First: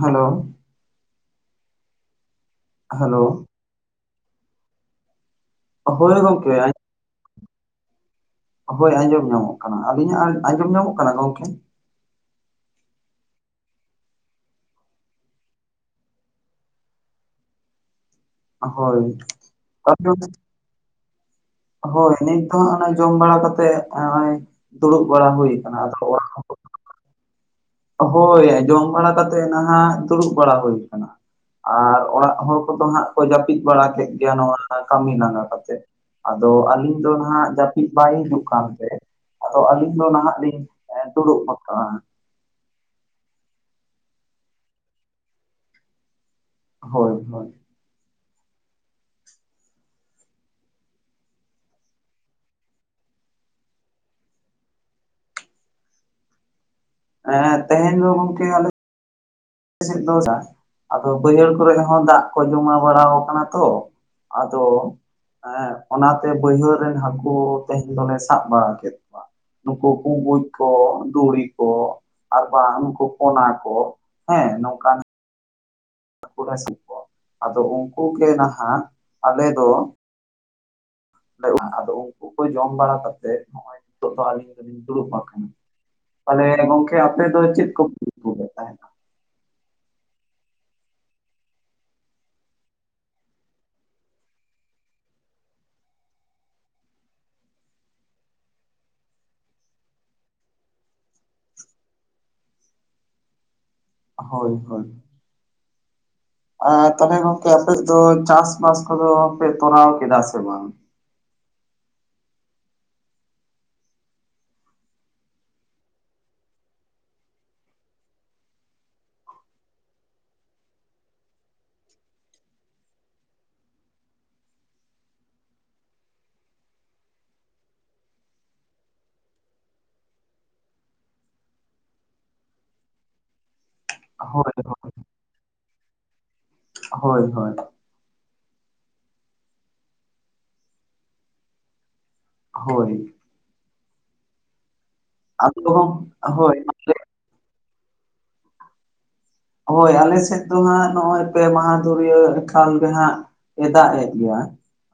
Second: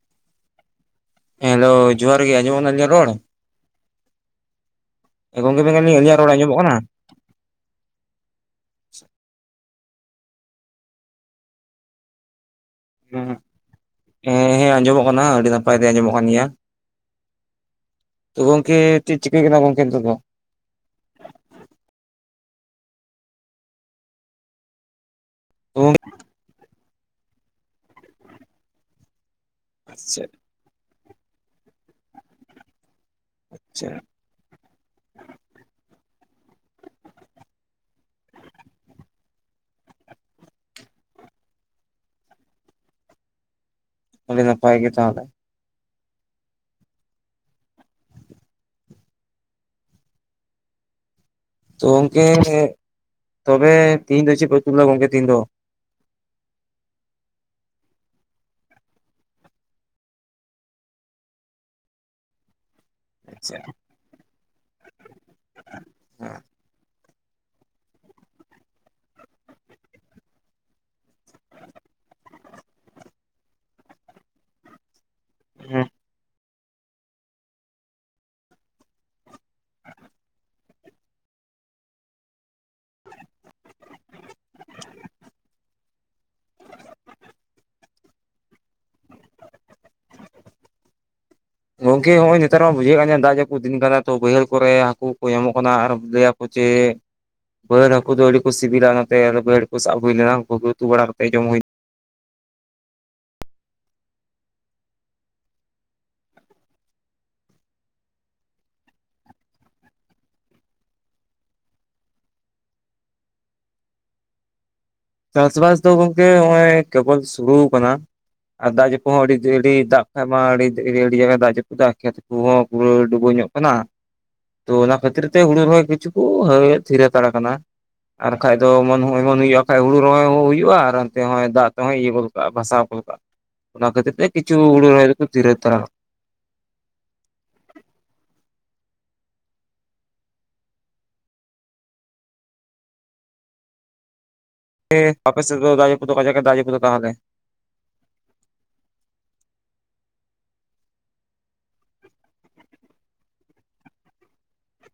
Hello hello ᱡᱚᱦᱟᱨ ᱜᱮ ᱟᱡᱚᱢ ᱠᱟᱱᱟ ᱛᱤᱧ ᱨᱚᱲ ᱦᱮᱞᱳ ᱮ ᱜᱚᱝᱠᱮ ᱢᱮᱱ ᱫᱟᱞᱤᱧ ᱦᱳᱭ ᱟᱞᱤᱧᱟᱹᱜ ᱨᱚᱲ ᱜᱚᱝᱠᱮ ᱟᱧᱟᱢᱚᱜ ᱠᱟᱱᱟ? ᱦᱚᱭ ᱟᱸᱡᱚᱢ ᱧᱟᱢᱚᱜ ᱠᱟᱱᱟ᱾ ᱟᱹᱞᱤᱧᱟᱜ ᱟᱸᱡᱚᱢ ᱧᱟᱢᱚᱜ ᱠᱟᱱᱟ ᱜᱚᱢᱠᱮ? ᱦᱮᱸ ᱦᱮᱸ ᱟᱸᱡᱚᱢᱚᱜ ᱠᱟᱱᱟ ᱟᱹᱰᱤ ᱱᱟᱯᱟᱭ ᱛᱮ ᱟᱸᱡᱚᱢᱚᱜ ᱠᱟᱱ ᱜᱮᱭᱟ᱾ ᱛᱚ ᱜᱚᱝᱠᱮ ᱦᱳᱭ ᱪᱮᱫ ᱪᱤᱠᱟᱹᱭ ᱠᱟᱱᱟ ᱜᱚᱝᱠᱮ ᱱᱤᱛᱚᱜ ᱫᱚ? ᱦᱚᱭ ᱱᱤᱛ ᱫᱚ ᱱᱟᱜ ᱡᱚᱢ ᱵᱟᱲᱟ ᱠᱟᱛᱮᱜ ᱱᱚᱼᱚᱭ ᱫᱩᱲᱩᱵ ᱵᱟᱲᱟ ᱦᱩᱭ ᱟᱠᱟᱱᱟ᱾ ᱦᱚᱭ ᱡᱚᱢ ᱵᱟᱲᱟ ᱠᱟᱛᱮᱫ ᱱᱟᱦᱟᱜ ᱟᱪᱪᱷᱟ ᱫᱩᱲᱩᱵ ᱵᱟᱲᱟ ᱦᱩᱭ ᱠᱟᱱᱟ᱾ ᱟᱨ ᱚᱲᱟᱜ ᱦᱚᱲ ᱠᱚᱫᱚ ᱦᱟᱸᱜ ᱠᱚ ᱡᱟᱹᱯᱤᱫ ᱵᱟᱲᱟ ᱟᱪᱪᱷᱟ ᱠᱮᱫ ᱜᱮᱭᱟ ᱱᱚᱣᱟ ᱠᱟᱹᱢᱤ ᱞᱟᱸᱜᱟ ᱠᱟᱛᱮᱜ᱾ ᱟᱫᱚ ᱟᱹᱞᱤᱧ ᱫᱚ ᱦᱟᱜ ᱡᱟᱹᱯᱤᱫ ᱵᱟᱭ ᱦᱤᱡᱩᱜ ᱠᱟᱱᱛᱮ, ᱟᱫᱚ ᱟᱹᱞᱤᱧ ᱫᱚ ᱱᱟᱦᱟᱜ ᱞᱤᱧ ᱫᱩᱲᱩᱵ ᱜᱚᱫ ᱠᱟᱱᱟ᱾ ᱟᱹᱰᱤ ᱱᱟᱯᱟᱭ ᱜᱮ ᱛᱟᱦᱚᱞᱮ᱾ ᱦᱚᱭ ᱦᱚᱭ ᱛᱚ ᱜᱚᱢᱠᱮ ᱛᱚᱵᱮ ᱛᱤᱦᱤᱧ ᱫᱚ ᱪᱮᱫ ᱯᱮ ᱩᱛᱩ ᱞᱮᱫᱼᱟ ᱜᱚᱝᱠᱮ ᱛᱮᱦᱮᱧ ᱫᱚ? ᱦᱮᱸ ᱛᱮᱦᱮᱧ ᱫᱚ ᱜᱚᱝᱠᱮ ᱟᱞᱮ ᱟᱫᱚ ᱵᱟᱹᱭᱦᱟᱹᱲ ᱠᱚᱨᱮ ᱦᱚᱸ ᱫᱟᱜ ᱠᱚ ᱡᱚᱢᱟ ᱵᱟᱲᱟᱣ ᱠᱟᱱᱟ ᱟᱪᱪᱷᱟ ᱛᱚ ᱟᱫᱚ ᱦᱮᱸ ᱚᱱᱟᱛᱮ ᱵᱟᱹᱭᱦᱟᱹᱲ ᱨᱮᱱ ᱦᱟᱹᱠᱩ ᱛᱮᱦᱮᱧ ᱫᱚᱞᱮ ᱥᱟᱵ ᱵᱟᱲᱟ ᱠᱮᱫ ᱠᱚᱣᱟ᱾ ᱱᱩᱠᱩ ᱵᱩᱸᱵᱩᱡ ᱠᱚ ᱫᱩᱲᱤ ᱠᱚ ᱟᱨ ᱵᱟᱝ ᱱᱩᱠᱩ ᱯᱚᱱᱟ ᱠᱚ᱾ ᱦᱮᱸ ᱱᱚᱝᱠᱟᱱ ᱦᱮᱸ ᱦᱚᱸ ᱠᱚ ᱟᱫᱚ ᱩᱱᱠᱩ ᱜᱮ ᱱᱟᱦᱟᱜ ᱟᱞᱮ ᱫᱚ ᱼᱟ ᱟᱫᱚ ᱩᱱᱠᱩ ᱠᱚ ᱡᱚᱢ ᱵᱟᱲᱟ ᱠᱟᱛᱮᱜ ᱱᱚᱜ ᱚᱭ ᱱᱤᱛᱚᱜ ᱫᱚ ᱟᱹᱞᱤᱧ ᱫᱚᱞᱤᱧ ᱫᱩᱲᱩᱵ ᱟᱠᱟᱱᱟ ᱟᱠᱟᱱᱟ᱾ ᱛᱟᱦᱚᱞᱮ ᱜᱚᱝᱠᱮ ᱟᱯᱮ ᱫᱚ ᱪᱮᱫ [unintelligible] ᱛᱟᱦᱮᱱᱟ᱾ ᱜᱚᱝᱠᱮ ᱦᱚᱸᱜ ᱚᱭ ᱱᱮᱛᱟᱨ ᱢᱟ ᱵᱩᱡᱷᱟᱹᱣ ᱠᱟᱱ ᱫᱟᱜ ᱡᱟᱯᱩᱫ ᱫᱤᱱ ᱠᱟᱱᱟ ᱛᱚ, ᱵᱟᱹᱭᱦᱟᱹᱲ ᱠᱚᱨᱮ ᱦᱟᱹᱠᱩ ᱠᱚ ᱧᱟᱢᱚᱜ ᱠᱟᱱᱟ ᱟᱨ ᱞᱟᱹ ᱪᱮ ᱵᱟᱹᱨᱟᱹᱲ ᱦᱟᱹᱠᱩ ᱫᱚ ᱟᱹᱰᱤ ᱠᱚ ᱥᱤᱵᱤᱞᱟ, ᱱᱚᱛᱮ ᱟᱨ ᱵᱟᱹᱨᱟᱹᱲ ᱠᱚ ᱥᱟᱵ ᱦᱩᱭ ᱞᱮᱱᱟ ᱩᱱᱠᱩ ᱩᱛᱩ ᱵᱟᱲᱟ ᱠᱟᱛᱮᱜ ᱡᱚᱢ ᱦᱩᱭᱱᱟ ᱦᱳᱭ ᱦᱳᱭ ᱛᱟᱦᱚᱞᱮ ᱜᱚᱝᱠᱮ ᱟᱯᱮ ᱫᱚ ᱪᱟᱥ ᱵᱟᱥ ᱠᱚᱫᱚ ᱯᱮ ᱛᱚᱨᱟᱣ ᱠᱮᱫᱟ ᱥᱮ ᱵᱟᱝ? ᱪᱟᱥᱵᱟᱥ ᱫᱚ ᱜᱚᱢᱠᱮ ᱱᱚᱜᱼᱚᱭ ᱠᱮᱵᱚᱞ ᱥᱩᱨᱩ ᱟᱠᱟᱱᱟ᱾ ᱟᱨ ᱫᱟᱜ ᱡᱟᱹᱯᱩ ᱦᱚᱸ ᱟᱹᱰᱤ ᱫᱟᱜ ᱠᱷᱟᱡ ᱢᱟ ᱟᱹᱰᱤ ᱫᱟᱜ ᱡᱟᱹᱯᱩ ᱫᱟᱜ ᱠᱷᱮᱛ ᱠᱚᱸᱦᱚ ᱯᱩᱨᱟᱹ ᱰᱩᱵᱟᱹᱣ ᱧᱚᱜ ᱠᱟᱱᱟ ᱛᱚ ᱚᱱᱟ ᱠᱷᱟᱹᱛᱤᱨ ᱛᱮ ᱦᱩᱲᱩ ᱨᱚᱦᱚᱭ ᱠᱤᱪᱷᱩ ᱠᱚ ᱛᱷᱤᱨ ᱦᱟᱛᱟᱲᱟ ᱟᱠᱟᱱᱟ᱾ ᱟᱨ ᱠᱷᱟᱡ ᱫᱚ ᱮᱢᱚᱱ ᱮᱢᱚᱱ ᱦᱩᱭᱩᱜᱼᱟ ᱵᱟᱠᱷᱟᱡ ᱦᱩᱲᱩ ᱨᱚᱦᱚᱭ ᱦᱚᱸ ᱦᱩᱭᱩᱜᱼᱟ ᱟᱨ ᱚᱱᱛᱮ ᱦᱚᱸᱭ ᱫᱟᱜ ᱛᱮᱦᱚᱸᱭ ᱤᱭᱟᱹ ᱜᱚᱫ ᱠᱟᱜᱼᱟ ᱵᱷᱟᱥᱟᱣ ᱜᱚᱫ ᱠᱟᱜᱼᱟ᱾ ᱚᱱᱟ ᱠᱷᱟᱹᱛᱤᱨ ᱛᱮ ᱦᱳᱭ ᱠᱤᱪᱩ ᱦᱩᱲᱩ ᱨᱚᱦᱚᱭ ᱫᱚᱠᱚ ᱫᱷᱤᱨ ᱦᱟᱛᱟᱲ ᱦᱳᱭ ᱦᱳᱭ ᱦᱳᱭ ᱚᱯᱮ ᱟᱫᱚ ᱦᱳᱭ [unintelligible] ᱛᱟᱦᱚᱞᱮ ᱦᱳᱭ ᱟᱞᱮ ᱥᱮᱫ ᱫᱚ ᱦᱟᱸᱜ ᱱᱚᱜᱼᱚᱭ ᱯᱮ ᱢᱟᱦᱟ ᱫᱩᱨᱭᱟᱹ ᱮᱠᱟᱞ ᱜᱮ ᱦᱟᱸᱜ ᱮ ᱫᱟᱜ ᱮᱫ ᱜᱮᱭᱟ,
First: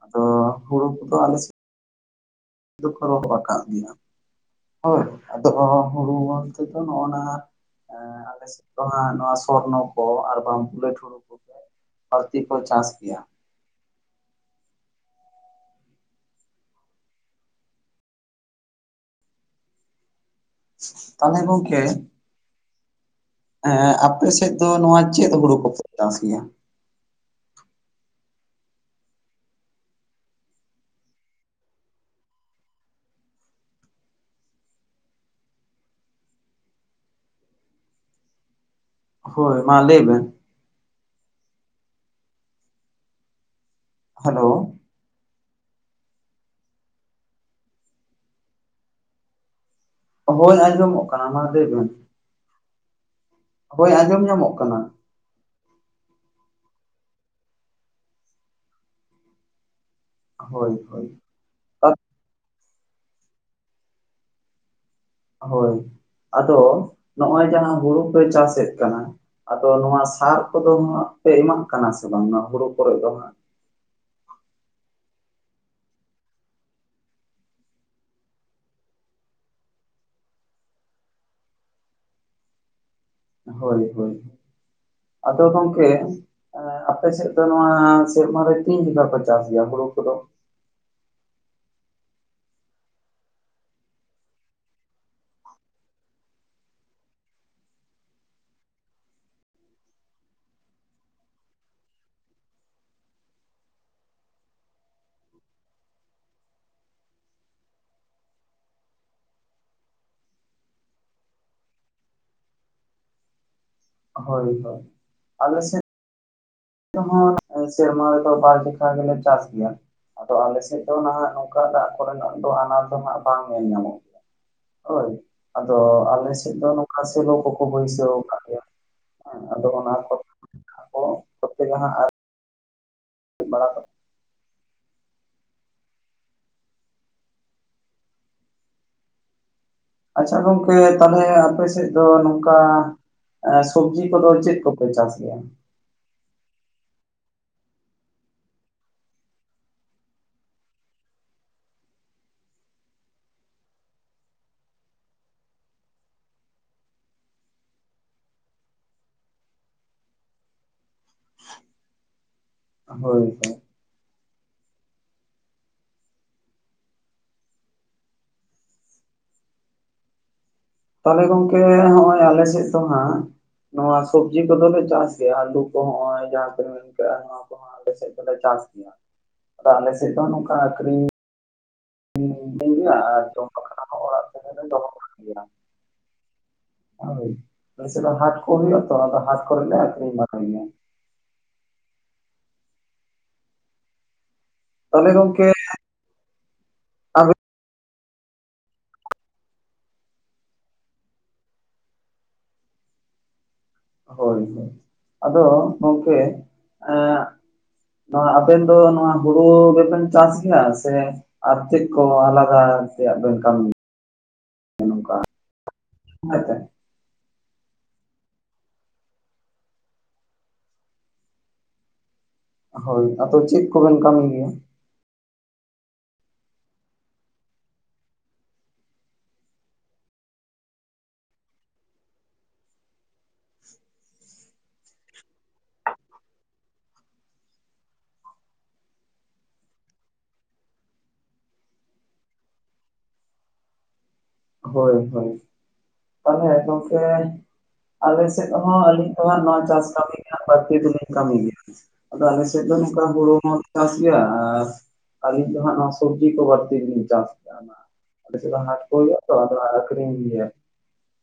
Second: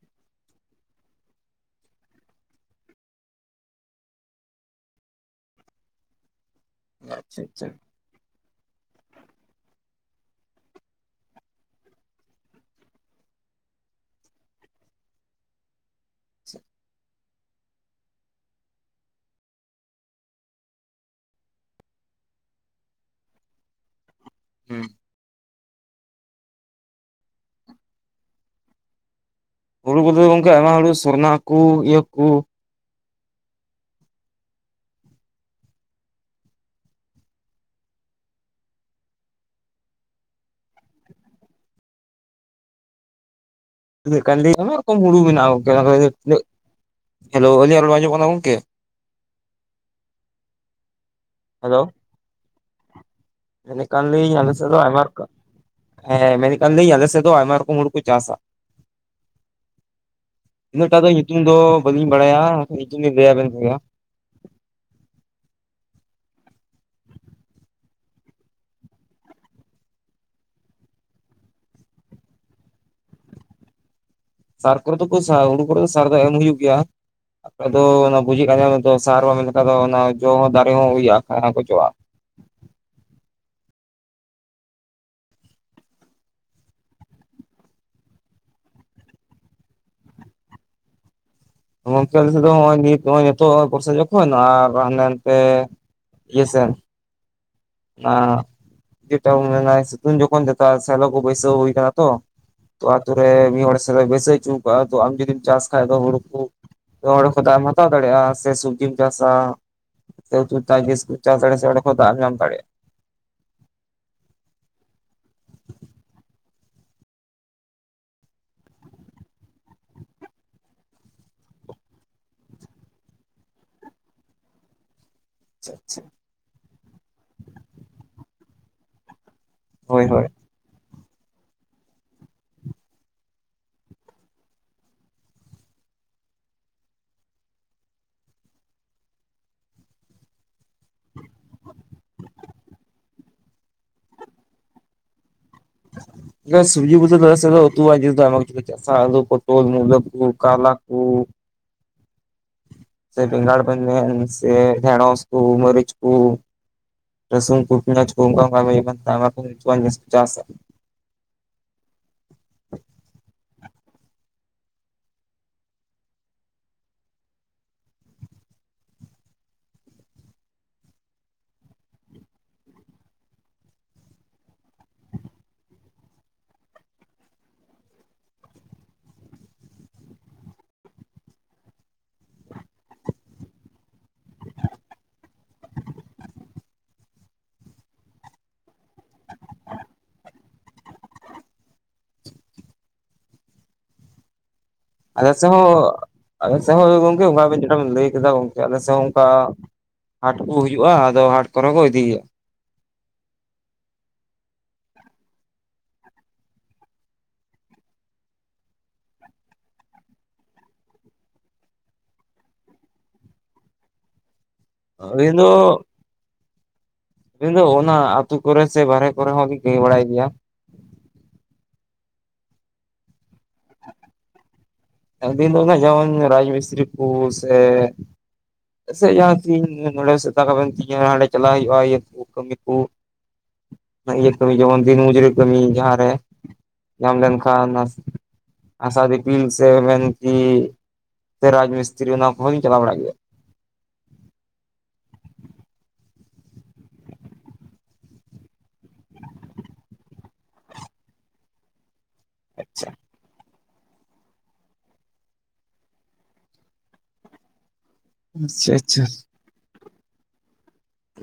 ᱟᱫᱚ ᱦᱩᱲᱩ ᱠᱚᱫᱚ ᱟᱞᱮ ᱥᱮᱫ ᱫᱚᱠᱚ ᱨᱚᱦᱚᱲ ᱟᱠᱟᱫ ᱜᱮᱭᱟ ᱦᱳᱭ ᱟᱫᱚ ᱦᱩᱲᱩ ᱟ ᱫᱚ ᱱᱚᱜ ᱱᱟ ᱟᱪᱪᱷᱟ ᱟᱪᱪᱷᱟ ᱟᱞᱮ ᱥᱮᱫ ᱫᱚ ᱦᱟᱜ ᱱᱚᱣᱟ ᱥᱚᱨᱱᱚ ᱠᱚ ᱟᱨ ᱵᱟᱝ ᱵᱩᱞᱟᱹᱴ ᱦᱩᱲᱩ ᱠᱚ ᱵᱟᱨᱛᱤ ᱠᱚ ᱪᱟᱥ ᱜᱮᱭᱟ᱾ ᱟᱪᱪᱷᱟ ᱛᱟᱦᱚᱞᱮ ᱜᱚᱝᱠᱮ ᱸ ᱟᱯᱮ ᱥᱮᱫ ᱫᱚ ᱦᱩᱸ ᱱᱚᱣᱟ ᱪᱮᱫ ᱦᱩᱲᱩ ᱠᱚᱯᱮ ᱪᱟᱥ ᱜᱮᱭᱟ? ᱦᱩᱲᱩ ᱠᱚᱫᱚ ᱜᱚᱝᱠᱮ ᱟᱭᱢᱟ ᱦᱩᱲᱩ ᱥᱚᱨᱱᱟ ᱠᱚ ᱤᱭᱟᱹ ᱠᱚ ᱦᱳᱭ ᱢᱟ ᱞᱟᱹᱭ ᱵᱮᱱ ᱛᱤᱱᱟᱹᱜ ᱦᱮᱞᱳ ᱠᱟᱱᱫᱤ ᱟᱭᱢᱟ ᱨᱚᱠᱚᱢ ᱦᱩᱲᱩ ᱢᱮᱱᱟᱜᱼᱟ ᱜᱚᱝᱠᱮ, [unintelligible] ᱦᱮᱞᱳ ᱟᱹᱞᱤᱧ ᱨᱚᱲ ᱟᱧᱡᱚᱡᱢᱚᱜ ᱠᱟᱱᱟ ᱜᱚᱝᱠᱮ? ᱦᱳᱭ ᱟᱸᱡᱚᱢᱚᱜ ᱠᱟᱱᱟ ᱢᱟ ᱞᱟᱹᱭ ᱦᱮᱞᱳ ᱵᱮᱱ ᱢᱮᱱᱮᱫ ᱦᱳᱭ ᱟᱸᱡᱚᱢ ᱠᱟᱱᱫᱟᱹᱧ ᱧᱟᱢᱚᱜ ᱟᱞᱮ ᱥᱮᱫ ᱠᱟᱱᱟ ᱫᱚ ᱟᱭᱢᱟ ᱨᱚᱠᱚᱢ ᱦᱮᱸ ᱢᱮᱱᱮᱫ ᱠᱟᱱ ᱞᱤᱧ ᱟᱞᱮ ᱥᱮᱫ ᱫᱚ ᱟᱭᱢᱟ ᱨᱚᱠᱚᱢ ᱦᱩᱲᱩ ᱠᱚ ᱪᱟᱥᱟ᱾ ᱦᱳᱭ ᱤᱱᱟᱹᱜᱴᱟᱜ ᱦᱳᱭ ᱫᱚ ᱧᱩᱛᱩᱢ ᱫᱚ ᱵᱟᱹᱞᱤᱧ ᱵᱟᱲᱟᱭᱟ ᱧᱩᱛᱩᱢ ᱤᱧ ᱞᱟᱹᱭᱟ ᱵᱮᱱ ᱠᱮᱭᱟ ᱦᱳᱭ ᱟᱫᱚ ᱱᱚᱜᱼᱚᱭ ᱡᱟᱦᱟᱸ ᱦᱩᱲᱩ ᱯᱮ ᱪᱟᱥᱮᱫ ᱠᱟᱱᱟ ᱟᱫᱚ ᱱᱚᱣᱟ ᱥᱟᱨ ᱠᱚᱫᱚ ᱦᱟᱸᱜ ᱯᱮ ᱮᱢᱟᱜ ᱠᱟᱱᱟ ᱥᱮ ᱵᱟᱝ ᱦᱩᱲᱩ ᱠᱚᱨᱮ ᱫᱚ ᱦᱟᱸᱜ ᱥᱟᱨ ᱠᱚᱨᱮ ᱫᱚ ᱠᱚ ᱥᱟ ᱦᱩᱲᱩ ᱠᱚᱨᱮ ᱫᱚ ᱥᱟᱨ ᱫᱚ ᱮᱢ ᱦᱩᱭᱩᱜ ᱜᱮᱭᱟ ᱟᱯᱮ ᱫᱚ ᱚᱱᱟ ᱵᱩᱡᱮᱫ ᱠᱟᱱ ᱥᱟᱨ ᱢᱮᱱᱠᱷᱟᱱ ᱫᱚ ᱚᱱᱟ ᱡᱚ ᱦᱚᱸ ᱫᱟᱨᱮ ᱦᱚᱸ ᱦᱩᱭᱩᱜᱼᱟ ᱥᱟᱱᱟᱢ ᱠᱚ ᱡᱚᱜᱼᱟ ᱦᱳᱭ ᱦᱳᱭ ᱟᱫᱚ ᱜᱚᱢᱠᱮ ᱟᱯᱮ ᱥᱮᱫ ᱫᱚ ᱱᱚᱣᱟ ᱥᱮᱨᱢᱟ ᱨᱮ ᱛᱤᱱ ᱡᱚᱠᱷᱟᱡ ᱯᱮ ᱪᱟᱥ ᱜᱮᱭᱟ ᱦᱩᱲᱩ ᱠᱚᱫᱚ ᱜᱚᱢᱠᱮ ᱟᱞᱮ ᱥᱮᱫ ᱫᱚ ᱱᱤᱛ ᱱᱚᱜᱼᱚᱭ ᱱᱤᱛᱚᱜ ᱵᱚᱨᱥᱟ ᱡᱚᱠᱷᱚᱱ ᱟᱨ ᱦᱟᱱᱛᱮ ᱮᱥ ᱥᱮᱱ ᱪᱮᱫ ᱴᱟᱜ ᱵᱚᱱ ᱢᱮᱱᱟ ᱥᱤᱛᱩᱝ ᱡᱚᱠᱷᱚᱱ ᱥᱮᱞᱚ ᱠᱚ ᱵᱟᱹᱭᱥᱟᱹ ᱦᱩᱭ ᱠᱟᱱᱟ ᱛᱚ ᱛᱚ ᱟᱛᱳ ᱨᱮ ᱢᱤᱫ ᱦᱚᱲ ᱥᱮᱞᱚ ᱵᱟᱹᱭᱥᱟᱹᱣ ᱦᱚᱪᱚ ᱠᱟᱜᱼᱟ ᱛᱚ ᱟᱢ ᱡᱚᱫᱤᱢ ᱪᱟᱥ ᱠᱷᱟᱡ ᱫᱚ ᱦᱩᱲᱩ ᱠᱚ ᱚᱸᱰᱮ ᱠᱷᱚᱡ ᱫᱟᱜ ᱮᱢ ᱦᱟᱛᱟᱣ ᱫᱟᱲᱮᱭᱟᱜᱼᱟ ᱥᱮ ᱥᱚᱵᱽᱡᱤᱢ ᱪᱟᱥᱟ ᱡᱮ ᱦᱩᱛᱩ [unintelligible] ᱫᱟᱜ ᱮᱢ ᱧᱟᱢ ᱫᱟᱲᱮᱭᱟᱜ-ᱟ ᱦᱳᱭ ᱦᱳᱭ ᱟᱞᱮ ᱥᱮᱫ [inaudible] [unintelligible] ᱦᱚᱸ ᱥᱮᱨᱢᱟ ᱨᱮᱫᱚ ᱵᱟᱨ ᱡᱮᱠᱷᱟ ᱜᱮᱞᱮ ᱪᱟᱥ ᱜᱮᱭᱟ ᱟᱫᱚ ᱟᱞᱮ ᱥᱮᱫ ᱫᱚ ᱱᱟᱦᱟᱜ ᱱᱚᱝᱠᱟ ᱫᱟᱜ ᱠᱚᱨᱮᱱᱟᱜ ᱫᱚ ᱟᱱᱟᱴ ᱫᱚ ᱵᱟᱝ ᱧᱮᱞ ᱧᱟᱢᱚᱜᱼᱟ ᱦᱳᱭ ᱟᱪᱪᱷᱟ ᱟᱫᱚ ᱟᱪᱪᱷᱟ ᱟᱞᱮ ᱥᱮᱫ ᱫᱚ ᱱᱚᱝᱠᱟ ᱥᱮᱞᱚ ᱠᱚᱠᱚ ᱵᱟᱹᱭᱥᱟᱹᱣ ᱟᱠᱟᱜ ᱜᱮᱭᱟ ᱦᱮ ᱟᱫᱚ ᱚᱱᱟ ᱦᱳᱭ ᱠᱚ [inaudible] ᱵᱟᱲᱟ [unintelligible] ᱟᱪᱪᱷᱟ ᱜᱚᱝᱠᱮ ᱛᱟᱦᱞᱮ ᱟᱯᱮ ᱥᱮᱫ ᱫᱚ ᱱᱚᱝᱠᱟ ᱥᱚᱵᱽᱡᱤ ᱠᱚᱫᱚ ᱪᱮᱫ ᱠᱚᱯᱮ ᱪᱟᱥ ᱜᱮᱭᱟ ᱡᱮ ᱥᱩᱵᱡᱤ ᱵᱚᱫᱚᱞ [unintelligible] ᱥᱟᱞᱩ ᱯᱚᱴᱚᱞ ᱢᱩᱞᱟ. ᱠᱚ ᱠᱟᱞᱞᱟ ᱠᱚ ᱥᱮ ᱵᱮᱸᱜᱟᱲ ᱵᱮᱱ ᱢᱮᱱ ᱥᱮ ᱰᱮᱲᱚᱸᱥ ᱠᱚ ᱢᱟᱹᱨᱤᱪ ᱠᱚ ᱨᱟᱥᱩᱱ ᱠᱚ ᱯᱮᱸᱭᱟᱡ ᱠᱚ [unintelligible] ᱦᱳᱭ ᱦᱳᱭ ᱛᱟᱦᱚᱞᱮ ᱜᱚᱝᱠᱮ ᱱᱚᱜᱼᱚᱭ ᱟᱞᱮ ᱥᱮᱫ ᱫᱚ ᱦᱟᱸᱜ ᱱᱚᱣᱟ ᱥᱚᱵᱽᱡᱤ ᱠᱚᱫᱚᱞᱮ ᱪᱟᱥ ᱜᱮᱭᱟ ᱟᱞᱩ ᱠᱚ ᱱᱚᱜᱚᱭ ᱡᱟᱦᱟᱸ ᱠᱚᱞᱮ ᱢᱮᱱ ᱠᱟᱜᱼᱟ ᱱᱚᱣᱟ ᱟᱞᱮ ᱥᱮᱫ ᱫᱚᱞᱮ ᱪᱟᱥ ᱜᱮᱭᱟ ᱟᱫᱚ ᱟᱞᱮ ᱥᱮᱫ ᱫᱚ ᱱᱚᱝᱠᱟ ᱟᱹᱠᱷᱨᱤᱧ ᱦ ᱜᱮᱭᱟ [inaudible] ᱡᱚᱢᱠᱷᱟᱱ ᱚᱲᱟᱜ ᱥᱮᱫ ᱫᱚᱦᱚ ᱜᱮᱭᱟ ᱦᱳᱭ ᱟᱞᱮᱥᱮᱫ ᱫᱚ ᱦᱟᱴ ᱠᱚ ᱦᱩᱭᱩᱜ-ᱟ ᱛᱚ ᱚᱱᱟᱛᱮ ᱦᱟᱴ ᱠᱚᱨᱮ ᱞᱮ ᱟᱠᱷᱨᱤᱧ ᱵᱟᱲᱟᱭᱟ ᱛᱟᱦᱚᱞᱮ ᱟᱞᱮ ᱥᱮᱜ ᱜᱚᱝᱠᱮ ᱦᱚᱸ ᱟᱞᱮ ᱥᱮᱜ ᱦᱚᱸ ᱜᱚᱝᱠᱮ ᱟᱵᱮᱱ ᱚᱱᱠᱟᱵ ᱡᱮᱴᱟ ᱵᱮᱱ ᱞᱟᱹᱭ ᱠᱮᱫᱟ ᱜᱚᱝᱠᱮ ᱟᱞᱮ ᱥᱮ ᱦᱚᱸ ᱚᱱᱠᱟ ᱦᱟᱴ ᱠᱚ ᱦᱩᱭᱩᱜᱼᱟ ᱟᱫᱚ ᱦᱟᱴ ᱠᱚᱨᱮ ᱠᱚ ᱤᱫᱤ ᱜᱮᱭᱟ ᱦᱳᱭ ᱦᱳᱭ ᱟᱫᱚ ᱜᱚᱝᱠᱮ ᱮᱸᱜ ᱱᱚᱣᱟ ᱟᱵᱮᱱ ᱫᱚ ᱱᱚᱣᱟ ᱦᱩᱲᱩ ᱜᱮᱵᱮᱱ ᱪᱟᱥ ᱜᱮᱭᱟ ᱥᱮ? ᱟᱨ ᱪᱮᱫ ᱠᱚ ᱟᱞᱟᱫᱟ ᱥᱮᱭᱟᱜ ᱵᱮᱱ ᱠᱟᱹᱢᱤ? ᱟᱹᱲᱤ ᱫᱚᱼᱼ ᱦᱩᱭ ᱥᱮ᱾ ᱤᱧ ᱫᱚ ᱚᱱᱟ ᱟᱹᱛᱩ ᱠᱚᱨᱮ ᱥᱮ ᱵᱟᱦᱨᱮ ᱠᱚᱨᱮ ᱦᱚᱸᱞᱤᱧ ᱞᱟᱹᱭ ᱵᱟᱲᱟᱭ ᱜᱮᱭᱟ᱾ ᱦᱳᱭ ᱟᱫᱚ ᱪᱮᱫ ᱠᱚᱵᱮᱱ ᱠᱟᱹᱢᱤ ᱜᱮᱭᱟ? ᱟᱹᱞᱤᱧ ᱫᱚ ᱱᱟᱜ ᱡᱮᱢᱚᱱ ᱨᱟᱡᱽ ᱢᱤᱥᱛᱨᱤ ᱠᱩ ᱥᱮᱼᱼ ᱥᱮ ᱡᱟᱦᱟᱸ ᱛᱤᱧ ᱱᱚᱰᱮ ᱥᱮᱛᱟ ᱠᱟᱵᱮᱱ ᱛᱤᱧᱟᱹ ᱦᱟᱸᱰᱮ ᱪᱟᱞᱟᱜ ᱦᱩᱭᱩᱜ-ᱟ ᱤᱭᱟᱹ ᱠᱟᱹᱢᱤ ᱠᱚ ᱤᱭᱟᱹ ᱠᱟᱹᱢᱤ ᱡᱮᱢᱚᱱ ᱫᱤᱱ ᱢᱩᱡᱩᱨᱤ ᱠᱟᱹᱢᱤ ᱡᱟᱦᱟᱸᱨᱮ᱾ ᱡᱟᱢ ᱞᱮᱱᱠᱷᱟᱱ [unintelligible] ᱟᱥᱟ ᱫᱤᱯᱤᱞᱥ ᱥᱮ ᱢᱮᱱᱠᱤ ᱥᱮ ᱨᱟᱡᱽ ᱢᱤᱥᱛᱨᱤ ᱚᱱᱟ ᱠᱚᱦᱚᱸ ᱤᱧ ᱪᱟᱞᱟᱣ ᱵᱟᱲᱟᱜ ᱜᱮᱭᱟ᱾ ᱦᱳᱭ ᱦᱳᱭ ᱛᱟᱦᱚᱞᱮ ᱜᱚᱝᱠᱮᱼᱼ ᱟᱞᱮ ᱥᱮᱫ ᱦᱚᱸ ᱟᱹᱞᱤᱧ ᱫᱚ ᱦᱟᱸᱜ ᱱᱚᱣᱟ ᱪᱟᱹᱥ ᱠᱟᱹᱢᱤ ᱨᱮᱱᱟᱜ ᱵᱟᱹᱲᱛᱤ ᱫᱚᱞᱤᱧ ᱠᱟᱹᱢᱤ ᱜᱮᱭᱟ᱾ ᱟᱫᱚ ᱟᱞᱮ ᱥᱮᱫ ᱫᱚ ᱟᱪᱪᱷᱟ ᱱᱚᱝᱠᱟ ᱦᱩᱲᱩ ᱦᱚᱸ। ᱪᱟᱹᱥ ᱜᱮᱭᱟ ᱟᱨ ᱟᱹᱞᱤᱧ ᱫᱚ ᱦᱟᱸᱜ ᱱᱚᱣᱟ ᱥᱚᱵᱽᱡᱤ ᱠᱚ ᱵᱟᱹᱲᱛᱤ ᱞᱤᱧ ᱪᱟᱹᱥ ᱜᱮᱭᱟ ᱚᱱᱟ᱾ ᱟᱞᱮ ᱥᱮᱫ ᱫᱚ ᱟᱪᱪᱷᱟ ᱦᱟᱴ ᱠᱚ ᱟᱪᱪᱷᱟ ᱦᱩᱭᱩᱜ-ᱟ ᱛᱚ ᱟᱫᱚ ᱟᱠᱷᱤᱨᱤᱧ ᱜᱮᱭᱟ᱾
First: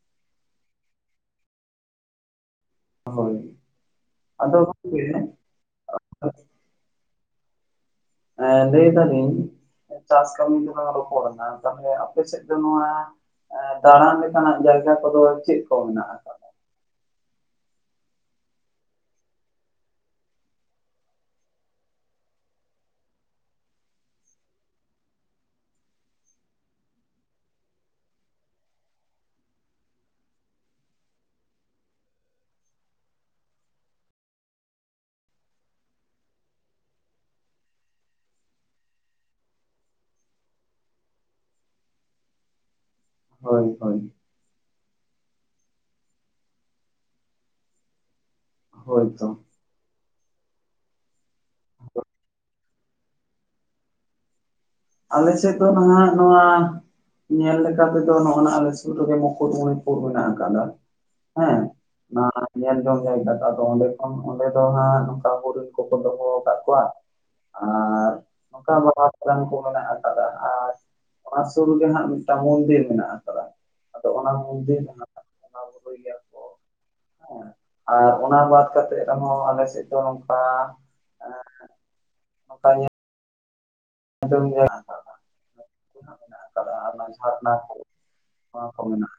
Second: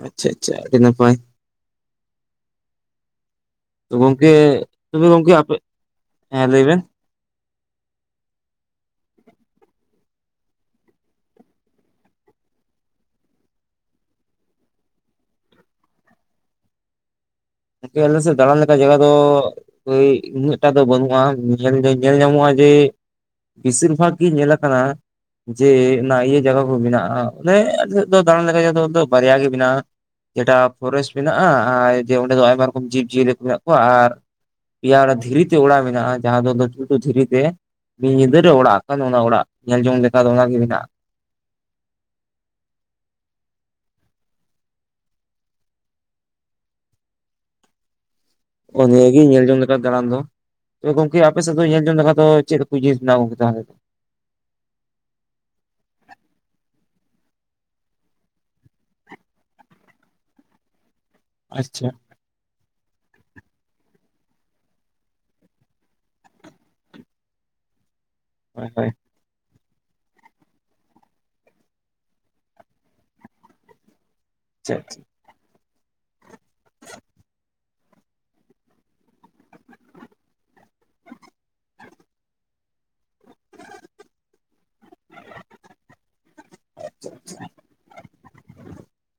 ᱟᱪᱪᱷᱟ ᱟᱪᱪᱷᱟ ᱾ ᱟᱹᱰᱤ ᱱᱟᱯᱟᱭ ᱾ ᱦᱳᱭ ᱾ ᱜᱚᱝᱠᱮ ᱛᱚᱵᱮ ᱜᱚᱝᱠᱮ ᱟᱯᱮ ᱦᱮᱸ ᱞᱟᱹᱭ ᱵᱮᱱ ᱮ ᱞᱟᱹᱭ ᱫᱟᱞᱤᱧ ᱪᱟᱥ ᱠᱟᱹᱢᱤ ᱫᱚ ᱵᱟᱝ ᱨᱚᱯᱚᱲ ᱱᱟ ᱛᱟᱦᱞᱮ ᱟᱯᱮ ᱥᱮᱫ ᱫᱚ ᱱᱚᱣᱟ ᱫᱟᱨᱟᱱ ᱞᱮᱠᱟᱱᱟᱜ ᱡᱟᱭᱜᱟ ᱠᱚᱫᱚ ᱪᱮᱫ ᱠᱚ ᱢᱮᱱᱟᱜ ᱟᱠᱟᱫᱟ? ᱱᱚᱛᱮ ᱟᱞᱮ ᱥᱮ ᱫᱟᱬᱟᱱ ᱞᱮᱠᱟ ᱡᱟᱭᱜᱟ ᱫᱚ ᱦᱳᱭ ᱩᱱᱟᱹᱜᱴᱟᱜ ᱫᱚ ᱵᱟᱹᱱᱩᱜᱼᱟ ᱧᱮᱞ ᱧᱮᱞ ᱧᱟᱢᱚᱜᱼᱟ ᱡᱮ ᱵᱮᱥᱤᱨ ᱵᱷᱟᱜᱽ ᱜᱮ ᱧᱮᱞ ᱟᱠᱟᱱᱟ ᱡᱮ ᱚᱱᱟ ᱤᱭᱟᱹ ᱡᱟᱭᱜᱟ ᱠᱚ ᱢᱮᱱᱟᱜᱼᱟ ᱚᱱᱮ ᱟᱞᱮ ᱥᱮᱫ ᱫᱚ ᱫᱟᱬᱟᱱ ᱞᱮᱠᱟ ᱫᱚ ᱫᱚ ᱵᱟᱨᱭᱟ ᱜᱮ ᱢᱮᱱᱟᱜᱼᱟ ᱾ ᱡᱮᱴᱟ ᱯᱷᱚᱨᱮᱥᱴ ᱢᱮᱱᱟᱜ-ᱟ ᱟᱨ ᱡᱮ ᱚᱸᱰᱮ ᱫᱚ ᱟᱭᱢᱟ ᱨᱚᱠᱚᱢ ᱡᱤᱵᱽ-ᱡᱤᱭᱟᱹᱞᱤ ᱠᱚ ᱢᱮᱱᱟᱜ ᱠᱚᱣᱟ ᱟᱨ ᱯᱮᱭᱟ ᱫᱷᱤᱨᱤ ᱛᱮ ᱚᱲᱟᱜ ᱢᱮᱱᱟᱜᱼᱟ ᱡᱟᱦᱟᱸ ᱫᱚ ᱞᱟᱹᱴᱩ ᱞᱟᱹᱴᱩ ᱫᱷᱤᱨᱤ ᱛᱮ ᱢᱤᱫ ᱧᱤᱫᱟᱹ ᱨᱮ ᱚᱲᱟᱜ ᱠᱟᱱ ᱚᱱᱟ ᱚᱲᱟᱜ ᱧᱮᱞ ᱡᱚᱝ ᱞᱮᱠᱟ ᱫᱚ ᱚᱱᱟ ᱜᱮ ᱢᱮᱱᱟᱜᱼᱟ ᱾ ᱦᱳᱭ ᱦᱳᱭ ᱾ ᱦᱳᱭ ᱱᱤᱭᱮ ᱜᱮ ᱛᱚ ᱧᱮᱞ ᱡᱚᱝ ᱞᱮᱠᱟᱱ ᱫᱟᱬᱟᱱ ᱫᱚ ᱾ ᱛᱚᱵᱮ ᱜᱚᱝᱠᱮ ᱟᱯᱮ ᱥᱮᱫ ᱫᱚ ᱧᱮᱞ ᱡᱚᱝ ᱞᱮᱠᱟᱱ ᱫᱚ ᱪᱮᱫ? ᱠᱩᱪᱤᱥ ᱱᱟ [unintelligible] ᱟᱞᱮ ᱥᱮᱫ ᱫᱚ ᱱᱟᱦᱜ ᱱᱚᱣᱟ ᱧᱮᱞ ᱞᱮᱠᱟ ᱛᱮᱫᱚ ᱱᱚᱜᱼᱟᱭ ᱟᱞᱮ ᱥᱩᱨ ᱨᱮᱜᱮ ᱢᱩᱠᱩᱴᱢᱩᱱᱤᱯᱩᱨ ᱢᱮᱱᱟᱜ ᱟᱠᱟᱫᱟ ᱾ ᱦᱮᱸ ᱟᱪᱪᱷᱟ ᱾ ᱚᱱᱟ ᱧᱮᱞ ᱡᱚᱝ ᱡᱟᱭᱜᱟ ᱫᱚ ᱟᱫᱚ ᱚᱸᱰᱮ ᱠᱷᱚᱱ ᱚᱸᱰᱮ ᱫᱚ ᱦᱟᱸᱜ ᱱᱚᱝᱠᱟ ᱦᱳᱲ ᱠᱚᱠᱚ ᱫᱚᱦᱚ ᱟᱠᱟᱫ ᱠᱚᱣᱟ ᱾ ᱟᱨ ᱦᱳᱭ ᱱᱚᱝᱠᱟ ᱦᱳᱭ ᱵᱟᱵᱟᱱ ᱠᱚ ᱢᱮᱱᱟᱜ ᱟᱠᱟᱫᱟ ᱟᱨ ᱚᱱᱟ ᱥᱩᱨ ᱜᱮ ᱦᱟᱸᱜ ᱢᱤᱫᱴᱟᱝ ᱢᱚᱱᱫᱤᱨ ᱢᱮᱱᱟᱜ ᱟᱠᱟᱫᱟ ᱾ ᱟᱫᱚ ᱚᱱᱟ ᱟᱪᱪᱷᱟ ᱢᱚᱱᱫᱤᱨ ᱟᱪᱪᱷᱟ ᱢᱮᱱᱟᱜ ᱤᱭᱟ ᱠᱚ [unintelligible] ᱟᱨ ᱚᱱᱟ ᱵᱟᱫ ᱠᱟᱛᱮ ᱨᱮᱦᱚᱸ ᱟᱞᱮ ᱥᱮᱫ ᱫᱚ ᱱᱚᱝᱠᱟ ᱮᱸ [inaudible] ᱟᱸᱡᱚᱢ ᱠᱷᱟ ᱠᱟᱫᱟ [unintelligible] ᱢᱮᱱᱟᱜ ᱟᱠᱟᱫᱟ ᱟᱨ ᱚᱱᱟ ᱡᱷᱟᱨᱱᱟ ᱠᱚ ᱱᱚᱣᱟ ᱠᱚ ᱢᱮᱱᱟᱜᱼᱟ ᱾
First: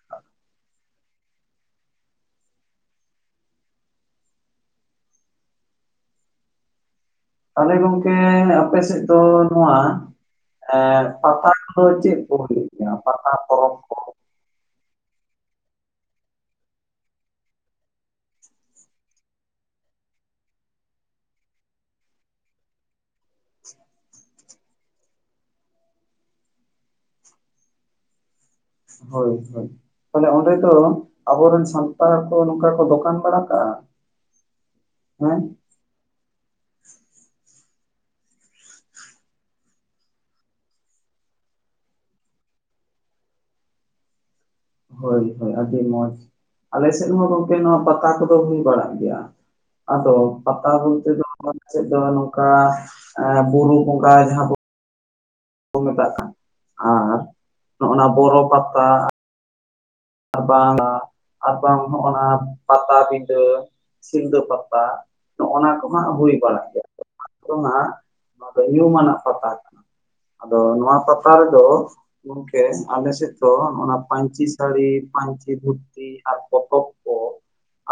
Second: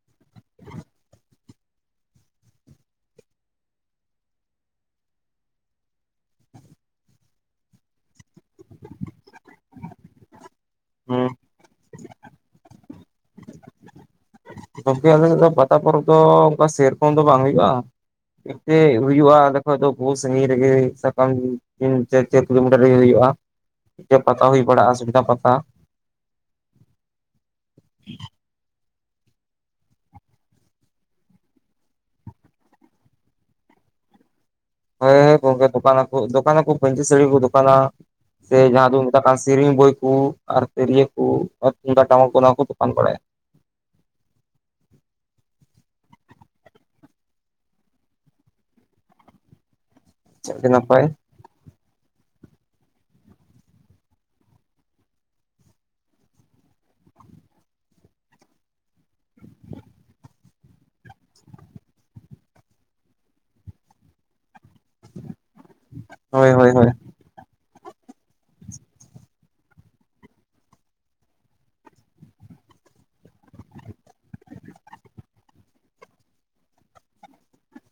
ᱛᱟᱦᱚᱞᱮ ᱜᱚᱝᱠᱮ ᱟᱯᱮ ᱥᱮᱫ ᱫᱚ ᱱᱚᱣᱟ ᱮ ᱦᱩᱸ ᱯᱟᱛᱟ ᱠᱚᱫᱚ ᱪᱮᱫ ᱠᱚ ᱦᱩᱭᱩ ᱜᱮᱭᱟ? ᱯᱟᱛᱟ ᱯᱚᱨᱚᱵᱽ ᱠᱚ ᱜᱚᱝᱠᱮ ᱟᱞᱮ ᱫᱚ ᱯᱟᱛᱟ ᱯᱚᱨᱚᱵᱽ ᱫᱚ ᱚᱱᱠᱟ ᱥᱮᱨᱚᱠᱚᱢ ᱫᱚ ᱵᱟᱝ ᱦᱩᱭᱩᱜᱼᱟ ᱾ ᱦᱩᱭᱩᱜᱼᱟ ᱮᱠᱷᱟᱱ ᱫᱚ ᱟᱹᱵᱤ ᱥᱟᱺᱜᱤᱧ ᱨᱮᱜᱮ ᱥᱟᱠᱟᱢ ᱛᱤᱱ ᱪᱟᱨ ᱠᱤᱞᱳᱢᱤᱴᱟᱨ ᱨᱮ ᱦᱩᱭᱩᱜᱼᱟ ᱢᱤᱫᱴᱟᱱ ᱯᱟᱛᱟ ᱦᱩᱭ ᱵᱟᱲᱟᱜᱼᱟ ᱥᱩᱵᱤᱫᱷᱟ ᱯᱟᱛᱟ ᱾ ᱦᱳᱭ ᱦᱳᱭ ᱾ ᱛᱟᱦᱚᱞᱮ ᱚᱸᱰᱮ ᱫᱚ ᱟᱵᱚᱨᱮᱱ ᱥᱟᱱᱛᱟᱲ ᱠᱚ ᱱᱚᱝᱠᱟ ᱠᱚ ᱫᱚᱠᱟᱱ ᱵᱟᱲᱟ ᱠᱟᱜᱼᱟ ᱦᱮᱸ ᱾ ᱫᱚᱠᱟᱱ ᱟᱠᱚ ᱫᱚᱠᱟᱱ ᱯᱟᱹᱧᱪᱤ ᱥᱟᱹᱲᱤ ᱠᱚ ᱫᱚᱠᱟᱱᱟ ᱥᱮ ᱡᱟᱦᱟᱸ ᱫᱚ ᱢᱮᱛᱟᱜ ᱠᱟᱱ ᱥᱮᱨᱮᱧ ᱵᱳᱭ ᱠᱚ ᱟᱨ ᱛᱤᱨᱭᱟᱹᱠᱩ ᱛᱩᱢᱫᱟᱜ ᱴᱟᱢᱟᱠ ᱠᱚ ᱚᱱᱟ ᱠᱚ ᱫᱚᱯᱟᱱ ᱵᱟᱲᱟᱭᱟ ᱾ ᱦᱳᱭ ᱦᱳᱭ ᱾ ᱟᱹᱰᱤ ᱢᱚᱸᱡᱽ ᱟᱞᱮ ᱥᱮᱫ ᱦᱚᱸ ᱜᱚᱝᱠᱮ ᱱᱚᱣᱟ ᱯᱟᱛᱟ ᱠᱚᱫᱚ ᱦᱩᱭ ᱵᱟᱲᱟᱜ ᱜᱮᱭᱟ ᱾ ᱟᱫᱚ ᱟᱪᱪᱷᱟ ᱟᱹᱰᱤ ᱯᱟᱛᱟ ᱱᱟᱯᱟᱭ ᱵᱚᱞᱛᱮ ᱫᱚ ᱪᱮᱫ ᱫᱚ ᱱᱚᱝᱠᱟ ᱵᱩᱨᱩ ᱵᱚᱸᱜᱟ ᱡᱟᱦᱟᱸ ᱠᱚ ᱢᱮᱛᱟᱜ ᱠᱟᱱᱟ ᱟᱨ ᱱᱚᱜᱼᱱᱟ ᱵᱚᱨᱚ ᱯᱟᱛᱟ ᱾ [inaudible] ᱟᱨ ᱵᱟᱝ ᱟᱨᱵᱟᱝ ᱦᱚᱜᱼᱱᱟ ᱯᱟᱛᱟᱵᱤᱸᱫᱟᱹ ᱥᱤᱞᱫᱟᱹ ᱯᱟᱛᱟ ᱱᱚᱜᱱᱟ ᱠᱚᱦᱟᱸᱜ ᱦᱩᱭ ᱦᱳᱭ ᱵᱟᱲᱟᱜ ᱦᱳᱭ ᱜᱮᱭᱟ ᱦᱳᱭ ᱾ ᱟᱫᱚᱱᱟ ᱱᱚᱣᱟ ᱫᱚ ᱦᱤᱭᱩᱢᱟᱱᱟ ᱯᱟᱛᱟ ᱠᱟᱱᱟ ᱾ ᱟᱫᱚ ᱱᱚᱣᱟ ᱯᱟᱛᱟ ᱨᱮᱫᱚ ᱜᱚᱝᱠᱮ ᱟᱞᱮ ᱥᱮᱫ ᱫᱚ ᱚᱱᱟ ᱯᱟᱹᱧᱪᱤ ᱥᱟᱹᱲᱤ ᱯᱟᱧᱪᱤ ᱫᱷᱩᱛᱤ ᱟᱨ ᱯᱚᱛᱚᱵ ᱠᱚ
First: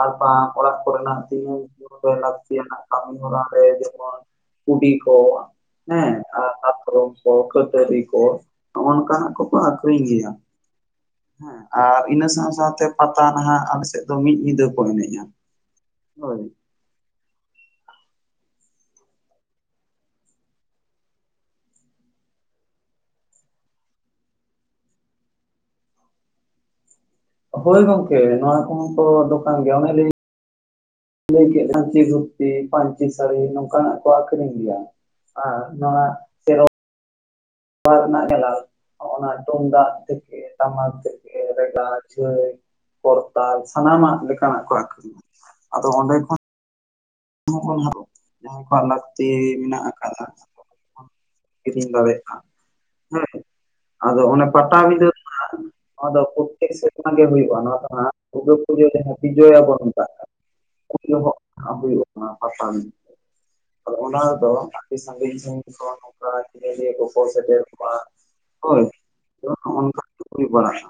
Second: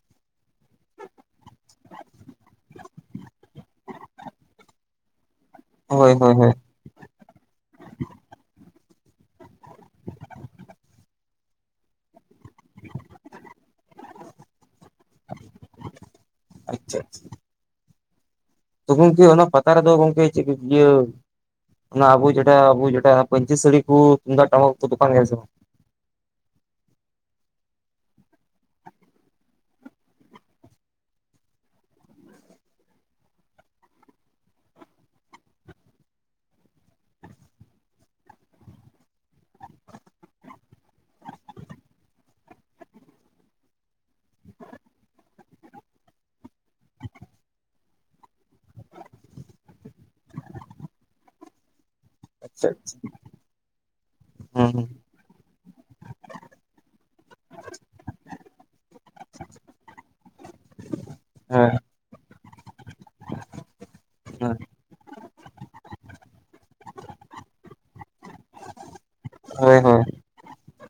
ᱟᱨ ᱵᱟᱝ ᱚᱲᱟᱜ ᱠᱚᱨᱮᱱᱟᱜ ᱫᱤᱱᱟᱹᱢ ᱞᱟᱹᱠᱛᱤᱭᱟᱱᱟᱜ ᱠᱟᱹᱢᱤ ᱦᱚᱨᱟ ᱨᱮ ᱡᱮᱢᱚᱱ ᱠᱩᱰᱤ ᱠᱚ ᱦᱳᱭ ᱦᱮᱸ ᱦᱳᱭ ᱦᱳᱭ ᱯᱨᱚᱢ ᱠᱚ ᱠᱷᱴᱟᱹᱨᱤ ᱠᱚ ᱱᱚᱝᱠᱟᱱᱟᱜ ᱠᱚᱠᱚ ᱟᱠᱷᱨᱤᱧ ᱜᱮᱭᱟ ᱦᱮᱸ ᱾ ᱟᱨ ᱤᱱᱟᱹ ᱥᱟᱶ ᱥᱟᱶᱛᱮ ᱯᱟᱛᱟ ᱱᱟᱦᱜ ᱟᱞᱮ ᱥᱮᱫ ᱫᱚ ᱢᱤᱫ ᱧᱤᱫᱟᱹ ᱠᱚ ᱮᱱᱮᱡᱼᱟ ᱾ ᱟᱪᱪᱷᱟ ᱟᱪᱪᱷᱟ ᱾ ᱛᱚ ᱜᱚᱝᱠᱮ ᱚᱱᱟ ᱯᱟᱛᱟ ᱨᱮᱫᱚ ᱜᱚᱝᱠᱮ ᱪᱤ ᱤᱭᱟᱹ ᱾ ᱚᱱᱟ ᱟᱵᱩ ᱡᱮᱴᱟ ᱟᱵᱚ ᱯᱟᱧᱪᱤ ᱥᱟᱹᱲᱤ ᱠᱚ ᱛᱩᱢᱫᱟᱜ ᱴᱟᱢᱟᱠ ᱠᱚ ᱫᱚᱠᱟᱱ ᱜᱮ ᱥᱮ ᱵᱟᱝ ᱾ ᱦᱳᱭ ᱜᱚᱝᱠᱮ ᱱᱚᱣᱟ ᱠᱚ ᱛᱚ ᱫᱚᱠᱟᱱ ᱜᱮᱭᱟ ᱚᱱᱮ ᱞᱟᱹᱭ ᱾ ᱞᱟᱹᱭ ᱠᱮᱫ ᱯᱟᱹᱧᱪᱤ ᱫᱷᱩᱛᱤ ᱯᱟᱹᱧᱪᱤ ᱥᱟᱹᱲᱤ ᱱᱚᱝᱠᱟᱱᱟᱜ ᱠᱚ ᱟᱠᱷᱨᱤᱧ ᱜᱮᱭᱟ ᱾ ᱟᱨ ᱡᱟᱦᱟ ᱾ ᱚᱱᱟ ᱨᱮᱱᱟᱜ ᱧᱮᱞᱟᱢᱟ ᱚᱱᱟ ᱛᱩᱢᱫᱟᱜ ᱛᱷᱮᱠᱮ ᱴᱟᱢᱟᱠ ᱛᱷᱮᱠᱮ ᱨᱮ ᱪᱷᱟᱹᱭ ᱾ ᱠᱚᱨᱛᱟᱞ ᱥᱟᱱᱟᱢᱟᱜ ᱞᱮᱠᱟᱱᱟᱜ ᱠᱚ ᱟᱹᱠᱷᱨᱤᱧᱟ ᱟᱫᱚ ᱚᱸᱰᱮ ᱠᱷᱚᱱ ᱾ ᱦᱚᱜ ᱱᱟᱜ ᱠᱚ ᱡᱟᱦᱟᱸᱭ ᱠᱚᱣᱟᱜ ᱞᱟᱹᱠᱛᱤ ᱢᱮᱱᱟᱜ ᱟᱠᱟᱫᱟ ᱠᱤᱨᱤᱧ ᱫᱟᱲᱮᱭᱟᱜ ᱟᱪᱪᱷᱟ ᱟᱪᱪᱷᱟ ᱾ ᱦᱮᱸ ᱟᱫᱚ ᱚᱱᱮ ᱦᱩᱸ ᱦᱩᱸ ᱯᱟᱴᱟᱵᱤᱫᱷᱟᱹ ᱫᱚ ᱦᱟᱸᱜ ᱾ ᱱᱚᱣᱟ ᱫᱚ ᱯᱨᱚᱛᱮᱠ ᱥᱮᱨᱢᱟ ᱜᱮ ᱦᱩᱭᱩᱜᱼᱟ ᱱᱚᱣᱟ ᱫᱚ ᱦᱟᱸᱜ ᱾ ᱫᱩᱨᱜᱟ ᱯᱩᱡᱟ ᱨᱮ ᱵᱤᱡᱚᱭᱟ ᱠᱚ ᱢᱮᱛᱟ ᱠᱟᱱᱟ ᱩᱱᱡᱚᱦᱚᱜ ᱦᱮᱸ ᱦᱩᱭᱩᱜᱼᱟ ᱾ ᱚᱱᱟ ᱯᱟᱛᱟ ᱟᱫᱚ ᱚᱱᱟ ᱫᱚ ᱦᱮᱸ ᱟᱹᱰᱤ ᱥᱟᱜᱤᱧ ᱥᱟᱜᱤᱧ ᱠᱷᱚᱱ ᱱᱚᱝᱠᱟ ᱠᱷᱮᱞᱳᱭᱟᱹ ᱠᱚᱠᱚ ᱥᱮᱴᱮᱨ ᱠᱚᱜᱼᱟ ᱾ ᱦᱳᱭ ᱦᱳᱭ ᱚᱱᱠᱟ ᱦᱳᱭ ᱜᱮ ᱦᱩᱭ ᱵᱟᱲᱟᱜᱼᱟ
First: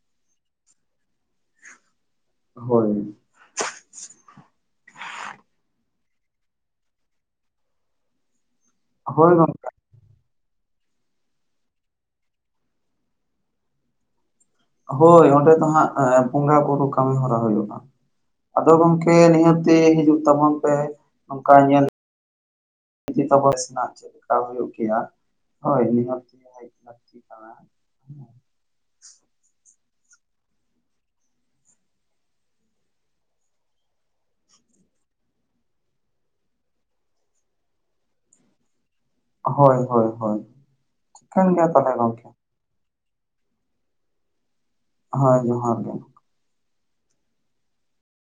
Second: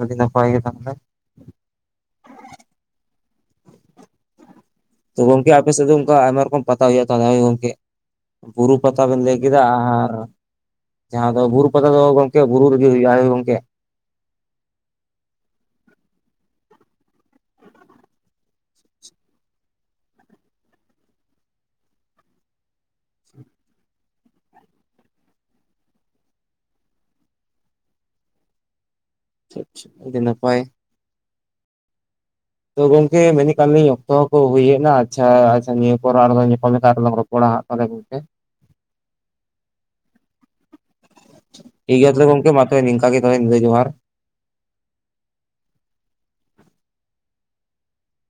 ᱟᱹᱰᱤ ᱱᱟᱯᱟᱭ ᱜᱮ ᱢᱮᱱᱟᱜ ᱵᱚᱱᱟ ᱾ ᱦᱳᱭ ᱾ ᱛᱚ ᱟᱯᱮ ᱥᱮᱫ ᱚᱱᱠᱟ ᱟᱭᱢᱟ ᱨᱚᱠᱚᱢ ᱯᱟᱛᱟ ᱦᱩᱭᱩᱜᱭᱟ ᱜᱚᱢᱠᱮ ᱾ ᱵᱩᱨᱩ ᱯᱟᱛᱟᱵᱤᱱ ᱦᱳᱭ ᱞᱟᱹᱭ ᱠᱮᱫᱟ ᱜᱚᱝᱠᱮ ᱟᱨ ᱾ ᱡᱟᱦᱟᱸ ᱫᱚ ᱵᱩᱨᱩ ᱯᱟᱛᱟᱟ ᱫᱚ ᱜᱚᱝᱠᱮ ᱵᱩᱨᱩ ᱨᱮᱜᱤ ᱦᱩᱭᱩᱜᱼᱟ ᱜᱚᱝᱠᱮ ᱾ ᱦᱳᱭ ᱚᱸᱰᱮ ᱫᱚ ᱦᱟᱸᱜ ᱵᱚᱸᱜᱟ ᱵᱩᱨᱩ ᱠᱟᱹᱢᱤ ᱦᱚᱨᱟ ᱦᱩᱭᱩᱜᱼᱟ ᱾ ᱟᱫᱚ ᱜᱚᱝᱠᱮ ᱱᱤᱦᱟᱹᱛᱤ ᱦᱤᱡᱩᱜ ᱛᱟᱵᱚᱱ ᱯᱮ ᱱᱚᱝᱠᱟ ᱧᱮᱞ ᱾ [unintelligible] ᱪᱮᱫ ᱞᱮᱠᱟ ᱦᱩᱭᱩᱜ ᱜᱮᱭᱟ ᱦᱳᱭ ᱱᱤᱦᱟᱛ [inaudible] ᱪᱮᱜ ᱪᱮᱜ ᱟᱹᱰᱤ ᱱᱟᱯᱟᱭ ᱛᱚ ᱜᱚᱝᱠᱮ ᱢᱮᱱ ᱠᱟᱱᱞᱤᱧ ᱚᱠᱛᱚ ᱦᱚᱸᱠᱚ ᱦᱩᱭ ᱱᱟ ᱟᱪᱪᱷᱟ, ᱟᱪᱪᱷᱟ ᱱᱤᱭᱟᱹ ᱯᱚᱨ ᱟᱨ ᱦᱚᱸ ᱞᱟᱝ ᱧᱟᱯᱟᱢ ᱨᱚᱯᱚ ᱠᱚᱲᱟ ᱟᱜ ᱛᱟᱞᱮ ᱜᱚᱢᱠᱮ ᱾ ᱦᱳᱭ ᱦᱳᱭ ᱦᱳᱭ ᱴᱷᱤᱠᱟᱹᱱ ᱜᱮᱭᱟ ᱛᱟᱦᱚᱞᱮ ᱜᱚᱢᱠᱮ ᱾ ᱦᱳᱭ ᱱᱤᱝᱠᱟ ᱜᱮ ᱛᱚᱵᱮ ᱧᱤᱫᱟᱹ ᱡᱚᱦᱟᱨ ᱾ ᱦᱳᱭ ᱡᱚᱦᱟᱨ ᱜᱮ ᱾